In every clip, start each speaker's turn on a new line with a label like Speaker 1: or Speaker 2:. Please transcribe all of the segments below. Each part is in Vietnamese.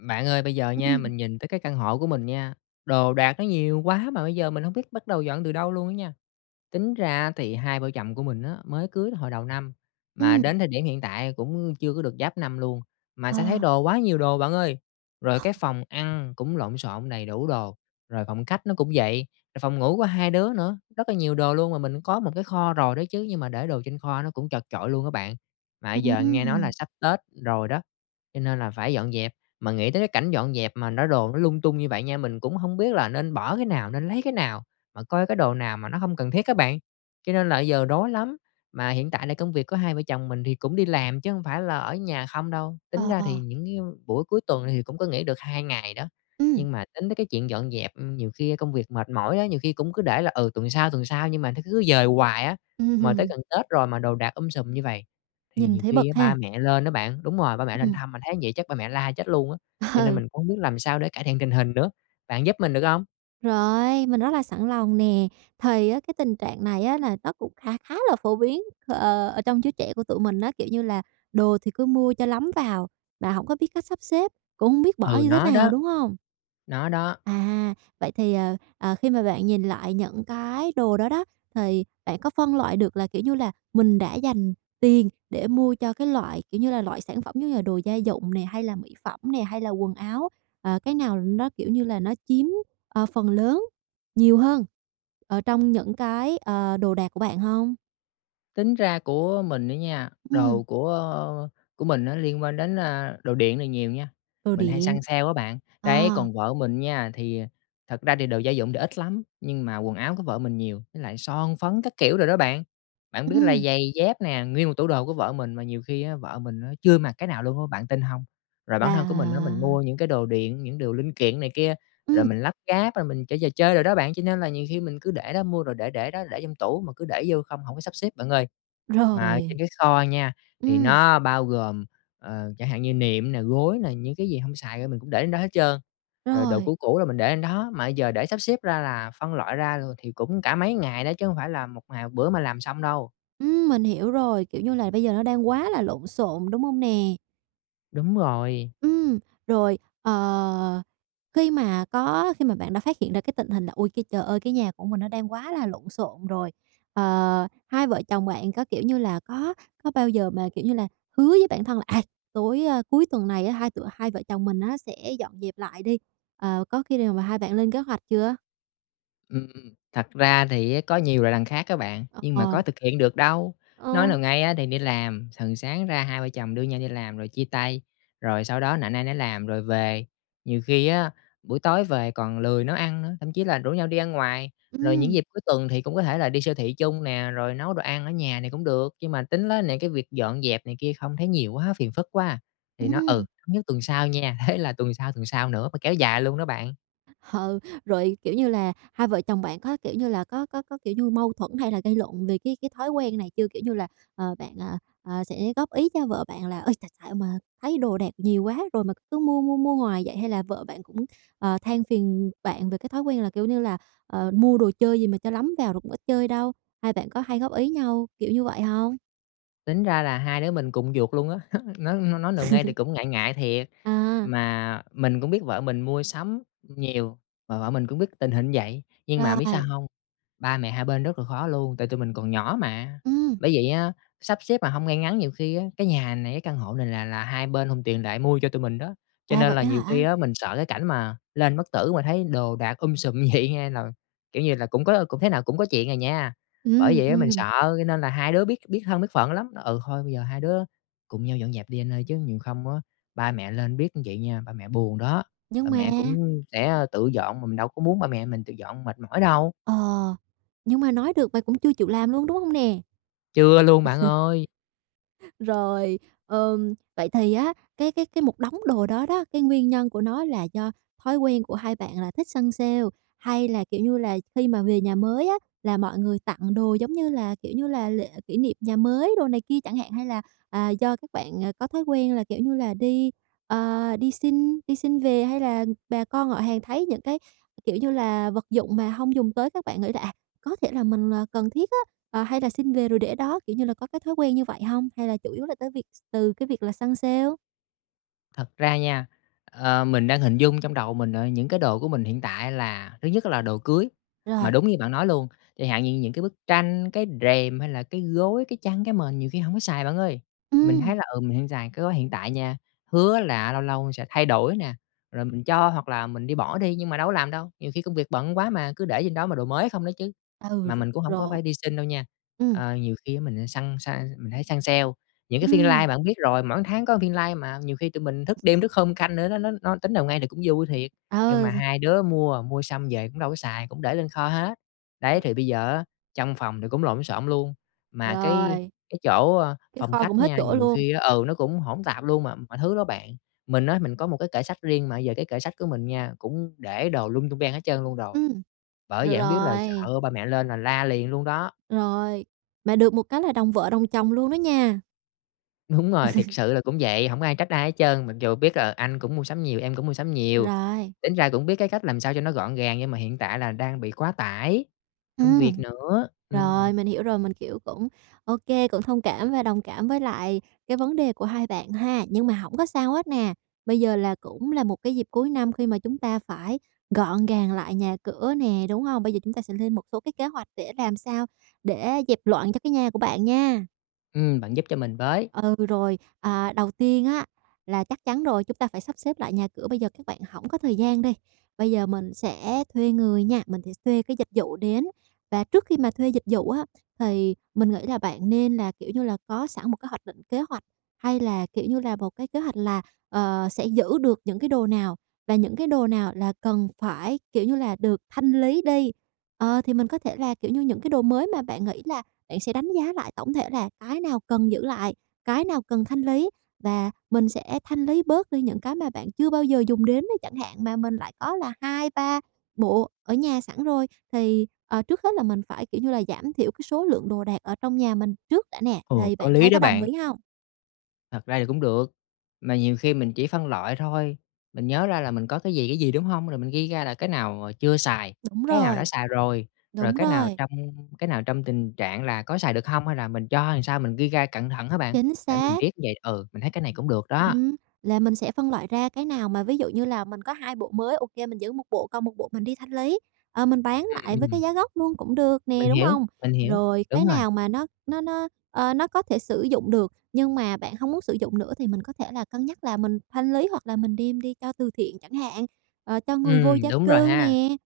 Speaker 1: Bạn ơi, bây giờ nha
Speaker 2: Ừm.
Speaker 1: mình nhìn tới cái căn hộ của mình nha, đồ đạc nó nhiều quá, mà bây giờ mình hông biết bắt đầu dọn từ đâu luôn á nha. Tính ra á thì hai vợ chồng của mình á mới cưới hồi đầu năm mà
Speaker 2: Ừm.
Speaker 1: đến thời điểm hiện tại cũng chưa có được giáp năm luôn, mà
Speaker 2: Ờ.
Speaker 1: sao thấy đồ quá nhiều đồ bạn ơi. Rồi cái phòng ăn cũng lộn xộn đầy đủ đồ, rồi phòng khách nó cũng vậy, rồi phòng ngủ của hai đứa nữa, rất là nhiều đồ luôn. Mà mình có một cái kho rồi đó chứ, nhưng mà để đồ trên kho nó cũng chật chội luôn á bạn. Mà bây giờ nghe nói là
Speaker 2: Ừm.
Speaker 1: sắp Tết rồi đó, cho nên là phải dọn dẹp, mà nghĩ tới cái cảnh dọn dẹp mà nó đồ nó lung tung như vậy nha, mình cũng hông biết là nên bỏ cái nào, nên lấy cái nào, mà coi cái đồ nào mà nó hông cần thiết á bạn, cho nên là bây giờ rối lắm. Mà hiện tại là công việc của hai vợ chồng mình thì cũng đi làm chứ hông phải là ở nhà không đâu, tính
Speaker 2: Ờ,
Speaker 1: ra thì
Speaker 2: ờ.
Speaker 1: những cái buổi cuối tuần thì cũng có nghỉ được 2 ngày đó,
Speaker 2: Ừm.
Speaker 1: nhưng mà tính tới cái chuyện dọn dẹp, ừm, nhiều khi công việc mệt mỏi đó, nhiều khi cũng cứ để là, ừ, tuần sau, tuần sau nhưng mà nó cứ dời hoài á,
Speaker 2: Ưm
Speaker 1: mà tới
Speaker 2: hừm.
Speaker 1: gần Tết rồi mà đồ đạc um sùm như vầy. Thì
Speaker 2: Nhìn
Speaker 1: nhiều
Speaker 2: thấy
Speaker 1: khi á
Speaker 2: bực
Speaker 1: ba
Speaker 2: ha?
Speaker 1: mẹ lên á bạn, đúng rồi, ba mẹ lên
Speaker 2: Ừm.
Speaker 1: thăm mà thấy vậy chắc ba mẹ la chết luôn á, cho nên
Speaker 2: Ờ.
Speaker 1: mình cũng hông biết làm sao để cải thiện tình hình nữa. Bạn giúp mình được hông?
Speaker 2: Rồi, mình rất là sẵn lòng nè! Thì á cái tình trạng này á là nó cũng kha khá là phổ biến, ờ, ờ, ở trong chúa trẻ của tụi mình á, kiểu như là đồ thì cứ mua cho lắm vào mà hổng có biết cách sắp xếp, cũng hông biết bỏ
Speaker 1: Ừ,
Speaker 2: như thế
Speaker 1: nó
Speaker 2: nào,
Speaker 1: đó.
Speaker 2: đúng hông?
Speaker 1: Nó đó.
Speaker 2: À, vậy thì, ờ, ờ, khi mà bạn nhìn lại những cái đồ đó đó, thì bạn có phân loại được là, kiểu như là, mình đã dành tiền để mua cho cái loại, kiểu như là, loại sản phẩm giống như là đồ gia dụng nè, hay là mỹ phẩm nè, hay là quần áo, à, cái nào nó, kiểu như là, nó chiếm, ờ, phần lớn nhiều hơn ở trong những cái, ờ, đồ đạc của bạn hông?
Speaker 1: Tính ra của mình đó nha,
Speaker 2: Ừm.
Speaker 1: đồ của của mình á liên quan đến, a, đồ điện là nhiều nha,
Speaker 2: Đồ
Speaker 1: mình hay
Speaker 2: điện.
Speaker 1: săn sale á bạn. Đấy,
Speaker 2: À.
Speaker 1: còn vợ mình nha, thì thật ra thì đồ gia dụng thì ít lắm, nhưng mà quần áo của vợ mình nhiều, với lại son phấn các kiểu đồ đó bạn. Bạn biết là
Speaker 2: Ừm.
Speaker 1: giày dép nè, nguyên một tủ đồ của vợ mình, mà nhiều khi á vợ mình á chưa mặc cái nào luôn á. Bạn tin hông? Rồi bản thân của mình á, mình
Speaker 2: Là
Speaker 1: mua những cái đồ điện, những đồ linh kiện này kia, rồi
Speaker 2: Ừm.
Speaker 1: mình lắp ráp rồi mình chơi trò chơi đồ đó bạn. Cho nên là nhiều khi mình cứ để đó, mua rồi để để đó, để trong tủ, mà cứ để vô không, hổng có sắp xếp bạn ơi. Mà trên
Speaker 2: Rồi.
Speaker 1: cái kho nha, thì
Speaker 2: Ừm.
Speaker 1: nó bao gồm, ờ, chẳng hạn như nệm nè, gối nè, những cái gì hông xài á, mình cũng để lên đó hết trơn. Rồi đồ
Speaker 2: Rồi.
Speaker 1: cũ cũ là mình để lên đó, mà bây giờ để sắp xếp ra, là phân loại ra rồi thì cũng cả mấy ngày đó chứ hông phải là một ngày một bữa mà làm xong đâu.
Speaker 2: Ừm, mình hiểu rồi, kiểu như là bây giờ nó đang quá là lộn xộn, đúng hông nè?
Speaker 1: Đúng rồi.
Speaker 2: Ừm, rồi, ờ, khi mà có khi mà bạn đã phát hiện ra cái tình hình là "Ôi, cái trời ơi, cái nhà của mình nó đang quá là lộn xộn rồi." Ờ, hai vợ chồng bạn có, kiểu như là, có có bao giờ mà, kiểu như là, hứa với bản thân là "À, tối, a, cuối tuần này á, hai tụi hai vợ chồng mình á, sẽ dọn dẹp lại đi." Ờ, có khi nào mà hai bạn lên kế hoạch chưa?
Speaker 1: Ừm, thật ra thì á, có nhiều là đằng khác á bạn,
Speaker 2: Ờ,
Speaker 1: nhưng mà có
Speaker 2: ờ.
Speaker 1: thực hiện được đâu, nói nào
Speaker 2: Ơ.
Speaker 1: ngay á, thì đi làm, thường sáng ra hai vợ chồng đưa nhau đi làm rồi chia tay, rồi sau đó nạnh ai nấy làm rồi về. Nhiều khi á, buổi tối về còn lười nấu ăn nữa, thậm chí là rủ nhau đi ăn ngoài, rồi những
Speaker 2: Ừm.
Speaker 1: dịp cuối tuần thì cũng có thể là đi siêu thị chung nè, rồi nấu đồ ăn ở nhà này cũng được. Nhưng mà tính á nè cái việc dọn dẹp này kia không thấy nhiều quá, phiền phức quá à, thì nó: "Ừ,
Speaker 2: Ừm.
Speaker 1: thống nhất tuần sau nha!" thế là tuần sau, tuần sau nữa, mà kéo dài luôn đó bạn.
Speaker 2: Ừ, rồi, kiểu như là, hai vợ chồng bạn có, kiểu như là, có có có, kiểu như, mâu thuẫn hay là gây lộn về cái cái thói quen này chưa? Kiểu như là, ờ, bạn, à, à, sẽ góp ý cho vợ bạn là "Ơi, tại xạo mà thấy đồ đạc nhiều quá rồi mà cứ mua mua mua hoài vậy?" hay là vợ bạn cũng, ờ, than phiền bạn về cái thói quen là kiểu như là "Ờ, mua đồ chơi gì mà cho lắm vào rồi cũng ít chơi đâu?" Hai bạn có hay góp ý nhau, kiểu như vậy hông?
Speaker 1: Tính ra là hai đứa mình cùng một giuộc luôn á, ng nói nói nào ngay thì cũng ngại ngại thiệt,
Speaker 2: À.
Speaker 1: mà mình cũng biết vợ mình mua sắm nhiều, mà vợ mình cũng biết tình hình vậy. Nhưng mà biết sao
Speaker 2: Rồi.
Speaker 1: hông? Ba mẹ hai bên rất là khó luôn, tại tụi mình còn nhỏ mà,
Speaker 2: Ừm.
Speaker 1: bởi vậy á, sắp xếp mà hông ngay ngắn, nhiều khi á, cái nhà này, cái căn hộ này là là hai bên hùn tiền lại mua cho tụi mình đó, cho
Speaker 2: À,
Speaker 1: nên
Speaker 2: vậy
Speaker 1: là
Speaker 2: á
Speaker 1: nhiều khi
Speaker 2: hả?
Speaker 1: á mình sợ cái cảnh mà lên bất tử mà thấy đồ đạc um sùm như vậy nha nà, kiểu như là, cũng có cũng thế nào cũng có chuyện à nha. Bởi
Speaker 2: Ừm,
Speaker 1: vậy á, mình
Speaker 2: ừm.
Speaker 1: sợ, cho nên là hai đứa biết biết thân biết phận lắm, nói: "Ừ, thôi bây giờ hai đứa cùng nhau dọn dẹp đi anh ơi, chứ nhiều không á ba mẹ lên biết như vậy nha, ba mẹ buồn đó." Ba
Speaker 2: Nhưng mà
Speaker 1: mẹ cũng sẽ tự dọn mà mình đâu có muốn ba mẹ mình tự dọn mệt mỏi đâu.
Speaker 2: Ờ, nhưng mà nói được mà cũng chưa chịu làm luôn, đúng hông nè?
Speaker 1: Chưa luôn bạn ơi!
Speaker 2: Rồi, ờm, vậy thì á cái cái cái một đống đồ đó đó, cái nguyên nhân của nó là do thói quen của hai bạn là thích săn sale, hay là, kiểu như là, khi mà về nhà mới á là mọi người tặng đồ, giống như là, kiểu như là, lễ kỷ niệm nhà mới đồ này kia chẳng hạn? Hay là, à, do các bạn, ờ, có thói quen là, kiểu như là, đi, ờ, đi xin đi xin về? Hay là bà con họ hàng thấy những cái, kiểu như là, vật dụng mà hông dùng tới các bạn nghĩ là "À, có thể là mình, à, cần thiết á, à, hay là xin về rồi để đó." Kiểu như là có cái thói quen như vậy hông? Hay là chủ yếu là tới việc s từ cái việc là săn sale?
Speaker 1: Thật ra nha, ờ, mình đang hình dung trong đầu mình, ờ, những cái đồ của mình hiện tại là thứ nhất là đồ cưới. Mà
Speaker 2: Rồi.
Speaker 1: đúng như bạn nói luôn, chẳng hạn như những cái bức tranh, cái rèm hay là cái gối, cái chăn, cái mền nhiều khi hổng có xài, bạn ơi. Mình thấy
Speaker 2: Ừm.
Speaker 1: là, ừ, mình hông xài cái gối hiện tại nha, hứa là lâu lâu sẽ thay đổi nè, rồi mình cho hoặc là mình đi bỏ đi nhưng mà đâu có làm đâu, nhiều khi công việc bận quá mà, cứ để trên đó mà đồ mới không đó chứ.
Speaker 2: Ừ,
Speaker 1: Mà
Speaker 2: r
Speaker 1: mình cũng hổng có
Speaker 2: rồi.
Speaker 1: phải đi xin đâu nha,
Speaker 2: Ừm.
Speaker 1: ờ, nhiều khi á mình săn săn mình hay săn sale, những cái phiên live
Speaker 2: Ừm.
Speaker 1: bạn biết rồi, mỗi tháng có phiên live mà nhiều khi tụi mình thức đêm thức hôm canh nữa, nó nó nó tính nào ngay thì cũng vui thiệt. Nhưng mà
Speaker 2: Ờ, x
Speaker 1: hai đứa mua, mua xong về cũng đâu có xài, cũng để lên kho hết. Đấy,
Speaker 2: [unintelligible]
Speaker 1: thì bây giờ á trong phòng thì cũng lộn xộn luôn mà cái
Speaker 2: Rồi.
Speaker 1: cái chỗ, ơ,
Speaker 2: Cái
Speaker 1: phòng
Speaker 2: kho
Speaker 1: khách
Speaker 2: cũng hết
Speaker 1: nha,
Speaker 2: chỗ
Speaker 1: nhiều
Speaker 2: luôn?
Speaker 1: khi ừ, nó cũng hỗn tạp luôn mà mọi thứ đó bạn. Mình á mình có một cái kệ sách riêng mà bây giờ cái kệ sách của mình nha cũng để đồ lung tung ben hết trơn luôn rồi,
Speaker 2: Ừm,
Speaker 1: bởi
Speaker 2: rồi
Speaker 1: vậy hổng biết là
Speaker 2: rồi.
Speaker 1: sợ ba mẹ lên là la liền luôn đó.
Speaker 2: Rồi, mà được một cái là đồng vợ đồng chồng luôn đó nha.
Speaker 1: Đúng rồi, thiệt sự là cũng vậy, hổng có ai trách ai hết trơn mặc dù biết, ờ, anh cũng mua sắm nhiều, em cũng mua sắm nhiều.
Speaker 2: Rồi.
Speaker 1: Tính ra cũng biết cái cách làm sao cho nó gọn gàng nhưng mà hiện tại là đang bị quá tải công việc
Speaker 2: Ừm.
Speaker 1: nữa, ừm.
Speaker 2: Rồi, mình hiểu rồi. Mình, kiểu, cũng ô kê, cũng thông cảm và đồng cảm với lại cái vấn đề của hai bạn ha. Nhưng mà hổng có sao hết nè, bây giờ là cũng là một cái dịp cuối năm khi mà chúng ta phải gọn gàng lại nhà cửa nè, đúng hông? Bây giờ chúng ta sẽ lên một số cái kế hoạch để làm sao để dẹp loạn cho cái nhà của bạn nha.
Speaker 1: Ừm, bạn giúp cho mình với.
Speaker 2: Ừ, rồi. À, đầu tiên á là chắc chắn rồi chúng ta phải sắp xếp lại nhà cửa. Bây giờ các bạn hổng có thời gian đi, bây giờ mình sẽ thuê người nha, mình sẽ thuê cái dịch vụ đến. Và trước khi mà thuê dịch vụ á thì mình nghĩ là bạn nên là, kiểu như là, có sẵn một cái hoạch định kế hoạch hay là, kiểu như là, một cái kế hoạch là, ờ, sẽ giữ được những cái đồ nào và những cái đồ nào là cần phải, kiểu như là, được thanh lý đi. Ờ, thì mình có thể là, kiểu như, những cái đồ mới mà bạn nghĩ là bạn sẽ đánh giá lại tổng thể là cái nào cần giữ lại, cái nào cần thanh lý và mình sẽ thanh lý bớt đi những cái mà bạn chưa bao giờ dùng đến nó chẳng hạn, mà mình lại có là 2, 3 bộ ở nhà sẵn rồi. Thì, ờ, trước hết là mình phải, kiểu như là, giảm thiểu cái số lượng đồ đạc ở trong nhà mình trước đã nè,
Speaker 1: Ồ,
Speaker 2: thì
Speaker 1: có
Speaker 2: bạn
Speaker 1: lý
Speaker 2: thấy
Speaker 1: đó
Speaker 2: có đồng
Speaker 1: bạn!
Speaker 2: ý hông?
Speaker 1: Thật ra thì cũng được, mà nhiều khi mình chỉ phân loại thôi, mình nhớ ra là mình có cái gì, cái gì, đúng hông? Rồi mình ghi ra là cái nào chưa xài,
Speaker 2: Đúng
Speaker 1: cái nào đã
Speaker 2: rồi,
Speaker 1: xài rồi, rồi
Speaker 2: đúng
Speaker 1: cái nào
Speaker 2: rồi.
Speaker 1: trong cái nào trong tình trạng là có xài được hông, hay là mình cho hay làm sao mình ghi ra cận thận á bạn,
Speaker 2: Chính
Speaker 1: để mình
Speaker 2: xác.
Speaker 1: biết như vậy ừ, mình thấy cái này cũng được đó.
Speaker 2: Ừm, là mình sẽ phân loại ra cái nào mà ví dụ như là mình có 2 bộ mới, ô kê mình giữ 1 bộ, còn 1 bộ mình đi thanh lý, ờ, mình bán
Speaker 1: Ưm,
Speaker 2: lại với
Speaker 1: ừm.
Speaker 2: cái giá gốc luôn cũng được nè,
Speaker 1: Mình
Speaker 2: đúng
Speaker 1: hiểu,
Speaker 2: hông?
Speaker 1: mình hiểu,
Speaker 2: Rồi, cái
Speaker 1: đúng rồi.
Speaker 2: nào mà nó nó nó, ơ, nó có thể sử dụng được, nhưng mà bạn hông muốn sử dụng nữa thì mình có thể là cân nhắc là mình thanh lý hoặc là mình đem đi cho từ thiện chẳng hạn, ờ, cho người vô
Speaker 1: Ừm,
Speaker 2: gia
Speaker 1: đúng rồi
Speaker 2: cư
Speaker 1: ha.
Speaker 2: nè.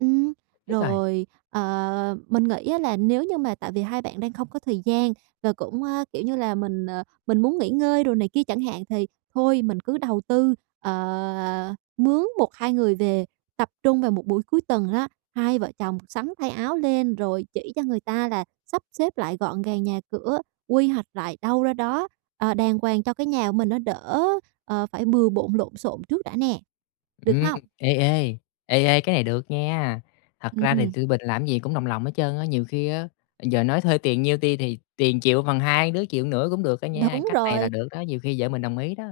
Speaker 2: Ừm,
Speaker 1: Biết rồi.
Speaker 2: rồi, ờ, mình nghĩ á là nếu như mà tại vì hai bạn đang không có thời gian và cũng á, kiểu như là, mình, ờ, mình muốn nghỉ ngơi đồ này kia chẳng hạn, thì thôi mình cứ đầu tư, ờ, mướn 1-2 người về tập trung vào một buổi cuối tuần á, hai vợ chồng sắn thay áo lên rồi chỉ cho người ta là sắp xếp lại gọn gàng nhà cửa, quy hoạch lại đâu ra đó, ờ, đàng hoàng cho cái nhà của mình nó đỡ, ờ, phải bừa bộn lộn xộn trước đã nè, được
Speaker 1: Ừm,
Speaker 2: hông?
Speaker 1: ê, ê, ê, ê, cái này được nha, thật ra thì
Speaker 2: Ừm.
Speaker 1: tụi mình làm cái gì cũng đồng lòng hết trơn á, nhiều khi á giờ nói thuê tiền nhiêu ti thì tiền chịu bằng hai đứa chịu một nửa cũng được đó nha,
Speaker 2: Đúng
Speaker 1: cách này là
Speaker 2: rồi.
Speaker 1: được đó, nhiều khi vợ mình đồng ý đó.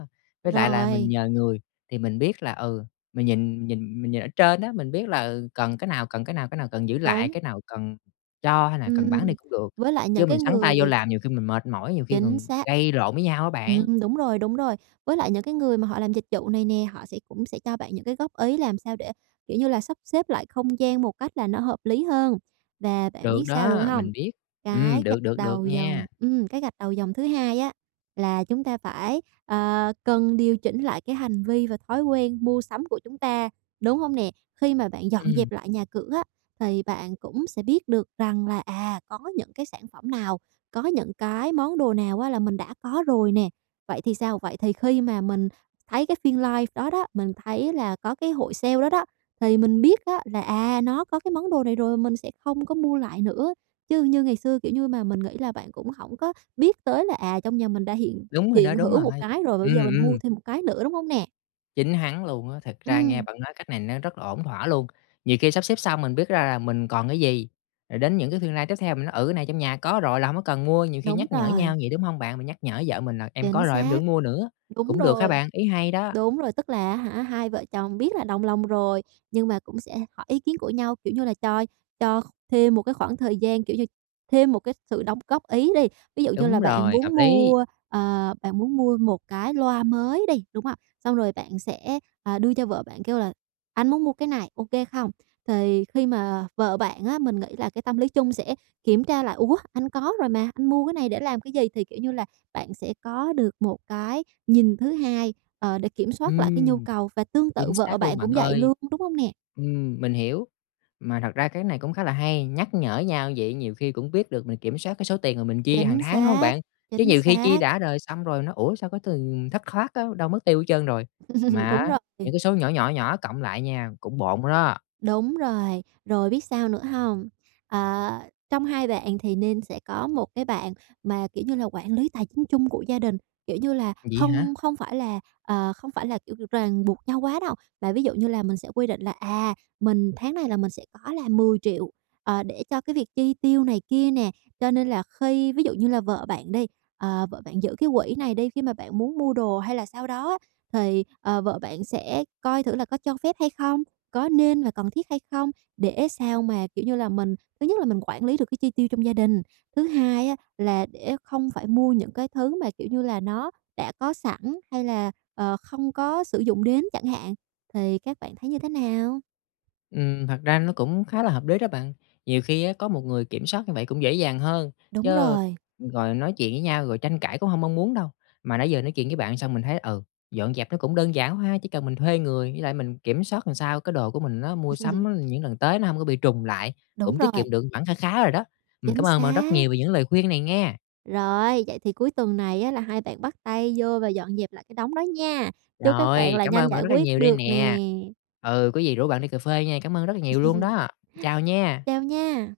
Speaker 1: Với lại là mình
Speaker 2: Rồi.
Speaker 1: nhờ người thì mình biết là, ừ, mình nhìn nhìn mình nhìn ở trên á, mình biết là, ừ, cần cái nào, cần cái nào, cái nào cần giữ lại,
Speaker 2: Đúng.
Speaker 1: cái nào cần cho hay là cần bán
Speaker 2: Ừm,
Speaker 1: đi cũng được.
Speaker 2: với lại những
Speaker 1: Chứ mình
Speaker 2: cái
Speaker 1: sắn tay vô
Speaker 2: người
Speaker 1: làm nhiều khi mình mệt mỏi, nhiều khi
Speaker 2: Chính
Speaker 1: còn
Speaker 2: xác,
Speaker 1: gây lộn với nhau á bạn.
Speaker 2: ừm, đúng rồi, đúng rồi, với lại những cái người mà họ làm dịch vụ này nè, họ sẽ cũng sẽ cho bạn những cái góp ý làm sao để, kiểu như là, sắp xếp lại không gian một cách là nó hợp lý hơn. Và bạn
Speaker 1: Được
Speaker 2: biết sao nữa
Speaker 1: đó,
Speaker 2: hông?
Speaker 1: mình biết, ừm,
Speaker 2: Cái
Speaker 1: được,
Speaker 2: gạch
Speaker 1: được, được
Speaker 2: đầu dòng
Speaker 1: nha.
Speaker 2: ừm, cái gạch đầu dòng thứ hai á là chúng ta phải, ờ, cần điều chỉnh lại cái hành vi và thói quen mua sắm của chúng ta, đúng hông nè? Khi mà bạn dọn
Speaker 1: Ừm.
Speaker 2: dẹp lại nhà cửa á thì bạn cũng sẽ biết được rằng là, à, có những cái sản phẩm nào, có những cái món đồ nào á là mình đã có rồi nè, vậy thì sao? Vậy thì khi mà mình thấy cái phiên live đó đó, mình thấy là có cái hội sale đó đó, thì mình biết á là, à, nó có cái món đồ này rồi, mình sẽ không có mua lại nữa. Chứ như ngày xưa, kiểu như mà, mình nghĩ là bạn cũng hổng có biết tới là, à, trong nhà mình đã hiện
Speaker 1: Đúng rồi đó,
Speaker 2: hiện
Speaker 1: đúng
Speaker 2: hữu
Speaker 1: rồi,
Speaker 2: một cái rồi, mà bây
Speaker 1: ừm,
Speaker 2: giờ mình mua
Speaker 1: ừm.
Speaker 2: thêm một cái nữa, đúng hông nè?
Speaker 1: Chính hắn luôn á, thực ra nghe
Speaker 2: Ừm.
Speaker 1: bạn nói cách này nó rất là ổn thỏa luôn. Nhiều khi sắp xếp xong mình biết ra là mình còn cái gì, rồi đến những cái phiên live tiếp theo mình nói: "Ừ, cái này trong nhà có rồi là hổng có cần mua", nhiều khi
Speaker 2: Đúng
Speaker 1: nhắc nhở
Speaker 2: rồi.
Speaker 1: nhau vậy, đúng hông bạn? Mình nhắc nhở vợ mình là em có
Speaker 2: Chính
Speaker 1: rồi em đừng có
Speaker 2: xác.
Speaker 1: mua nữa.
Speaker 2: Đúng
Speaker 1: Cũng được ha
Speaker 2: rồi.
Speaker 1: bạn, ý hay đó!
Speaker 2: Đúng rồi, tức là á hả, hai vợ chồng biết là đồng lòng rồi, nhưng mà cũng sẽ hỏi ý kiến của nhau, kiểu như là, cho cho kh thêm một cái khoảng thời gian, kiểu như, thêm một cái sự đóng góp ý đi. Ví dụ như
Speaker 1: Đúng
Speaker 2: là bạn
Speaker 1: rồi, hợp
Speaker 2: muốn
Speaker 1: lý!
Speaker 2: mua, ờ, bạn muốn mua một cái loa mới đi, đúng ạ? Xong rồi bạn sẽ, à, đưa cho vợ bạn kêu là: "Anh muốn mua cái này, ô kê không?" Thì khi mà vợ bạn á, mình nghĩ là cái tâm lý chung sẽ kiểm tra lại: "Ủa anh có rồi mà, anh mua cái này để làm cái gì?" Thì, kiểu như là, bạn sẽ có được một cái nhìn thứ hai, ờ, để kiểm soát lại cái nhu
Speaker 1: Ừm,
Speaker 2: cầu. Và tương tự
Speaker 1: chính
Speaker 2: vợ
Speaker 1: xác luôn,
Speaker 2: bạn
Speaker 1: bạn
Speaker 2: cũng vậy
Speaker 1: ơi!
Speaker 2: luôn, đúng hông nè?
Speaker 1: Ừm, mình hiểu. Mà thật ra cái này cũng khá là hay, nhắc nhở nhau vậy nhiều khi cũng biết được mình kiểm soát cái số tiền mà mình chi hàng
Speaker 2: Chính
Speaker 1: tháng, đúng hông
Speaker 2: xác.
Speaker 1: bạn? Chứ
Speaker 2: Chính
Speaker 1: nhiều khi chi
Speaker 2: xác.
Speaker 1: đã đời xong rồi nói: "Ủa, sao cái tiền thất thoát á, đâu mất tiêu hết trơn rồi?" Mà
Speaker 2: Đúng
Speaker 1: á
Speaker 2: rồi.
Speaker 1: những cái số nhỏ, nhỏ, nhỏ cộng lại nha cũng bộn đó.
Speaker 2: Đúng rồi. Rồi biết sao nữa hông? À, trong hai bạn thì nên sẽ có một cái bạn mà, kiểu như là, quản lý tài chính chung của gia đình. Kiểu như là,
Speaker 1: Vậy hả?
Speaker 2: không không phải là, ờ, không phải là, kiểu, r ràng buộc nhau quá đâu. Mà ví dụ như là mình sẽ quy định là, à, mình tháng này là mình sẽ có là 10.000.000, ờ, để cho cái việc chi tiêu này kia nè. Cho nên là khi ví dụ như là vợ bạn đi, ờ, vợ bạn giữ cái quỹ này đi, khi mà bạn muốn mua đồ hay là sao đó á, thì, ờ, vợ bạn sẽ coi thử là có cho phép hay không? Có nên và cần thiết hay không? Để sao mà, kiểu như là, mình, thứ nhất là mình quản lý được cái chi tiêu trong gia đình. Thứ hai á, là để không phải mua những cái thứ mà, kiểu như là, nó đã có sẵn hay là, ờ, không có sử dụng đến chẳng hạn. Thì các bạn thấy như thế nào?
Speaker 1: Ừm, thật ra nó cũng khá là hợp lý đó bạn. Nhiều khi á có một người kiểm soát như vậy cũng dễ dàng hơn,
Speaker 2: Đúng
Speaker 1: chứ
Speaker 2: rồi.
Speaker 1: rồi nói chuyện với nhau rồi tranh cãi cũng hông mong muốn đâu. Mà nãy giờ nói chuyện với bạn xong mình thấy, ừ, dọn dẹp nó cũng đơn giản quá ha, chỉ cần mình thuê người, với lại mình kiểm soát làm sao cái đồ của mình á mua sắm những lần tới nó hổng có bị trùng lại,
Speaker 2: Đúng
Speaker 1: cũng tiết
Speaker 2: rồi.
Speaker 1: kiệm được khoản kha khá rồi đó. Mình cảm
Speaker 2: Chính
Speaker 1: ơn bạn rất
Speaker 2: xác.
Speaker 1: nhiều về những lời khuyên này nghe!
Speaker 2: Rồi, vậy thì cuối tuần này á là hai bạn bắt tay vô và dọn dẹp lại cái đống đó nha. Chúc các bạn
Speaker 1: Rồi,
Speaker 2: là
Speaker 1: cảm
Speaker 2: nhanh
Speaker 1: ơn bạn
Speaker 2: giải
Speaker 1: rất là
Speaker 2: quyết
Speaker 1: nhiều đây
Speaker 2: được nè!
Speaker 1: nè. Ừ, có gì rủ bạn đi cà phê nha, cảm ơn rất là nhiều luôn đó! Chào nha.
Speaker 2: Chào nha!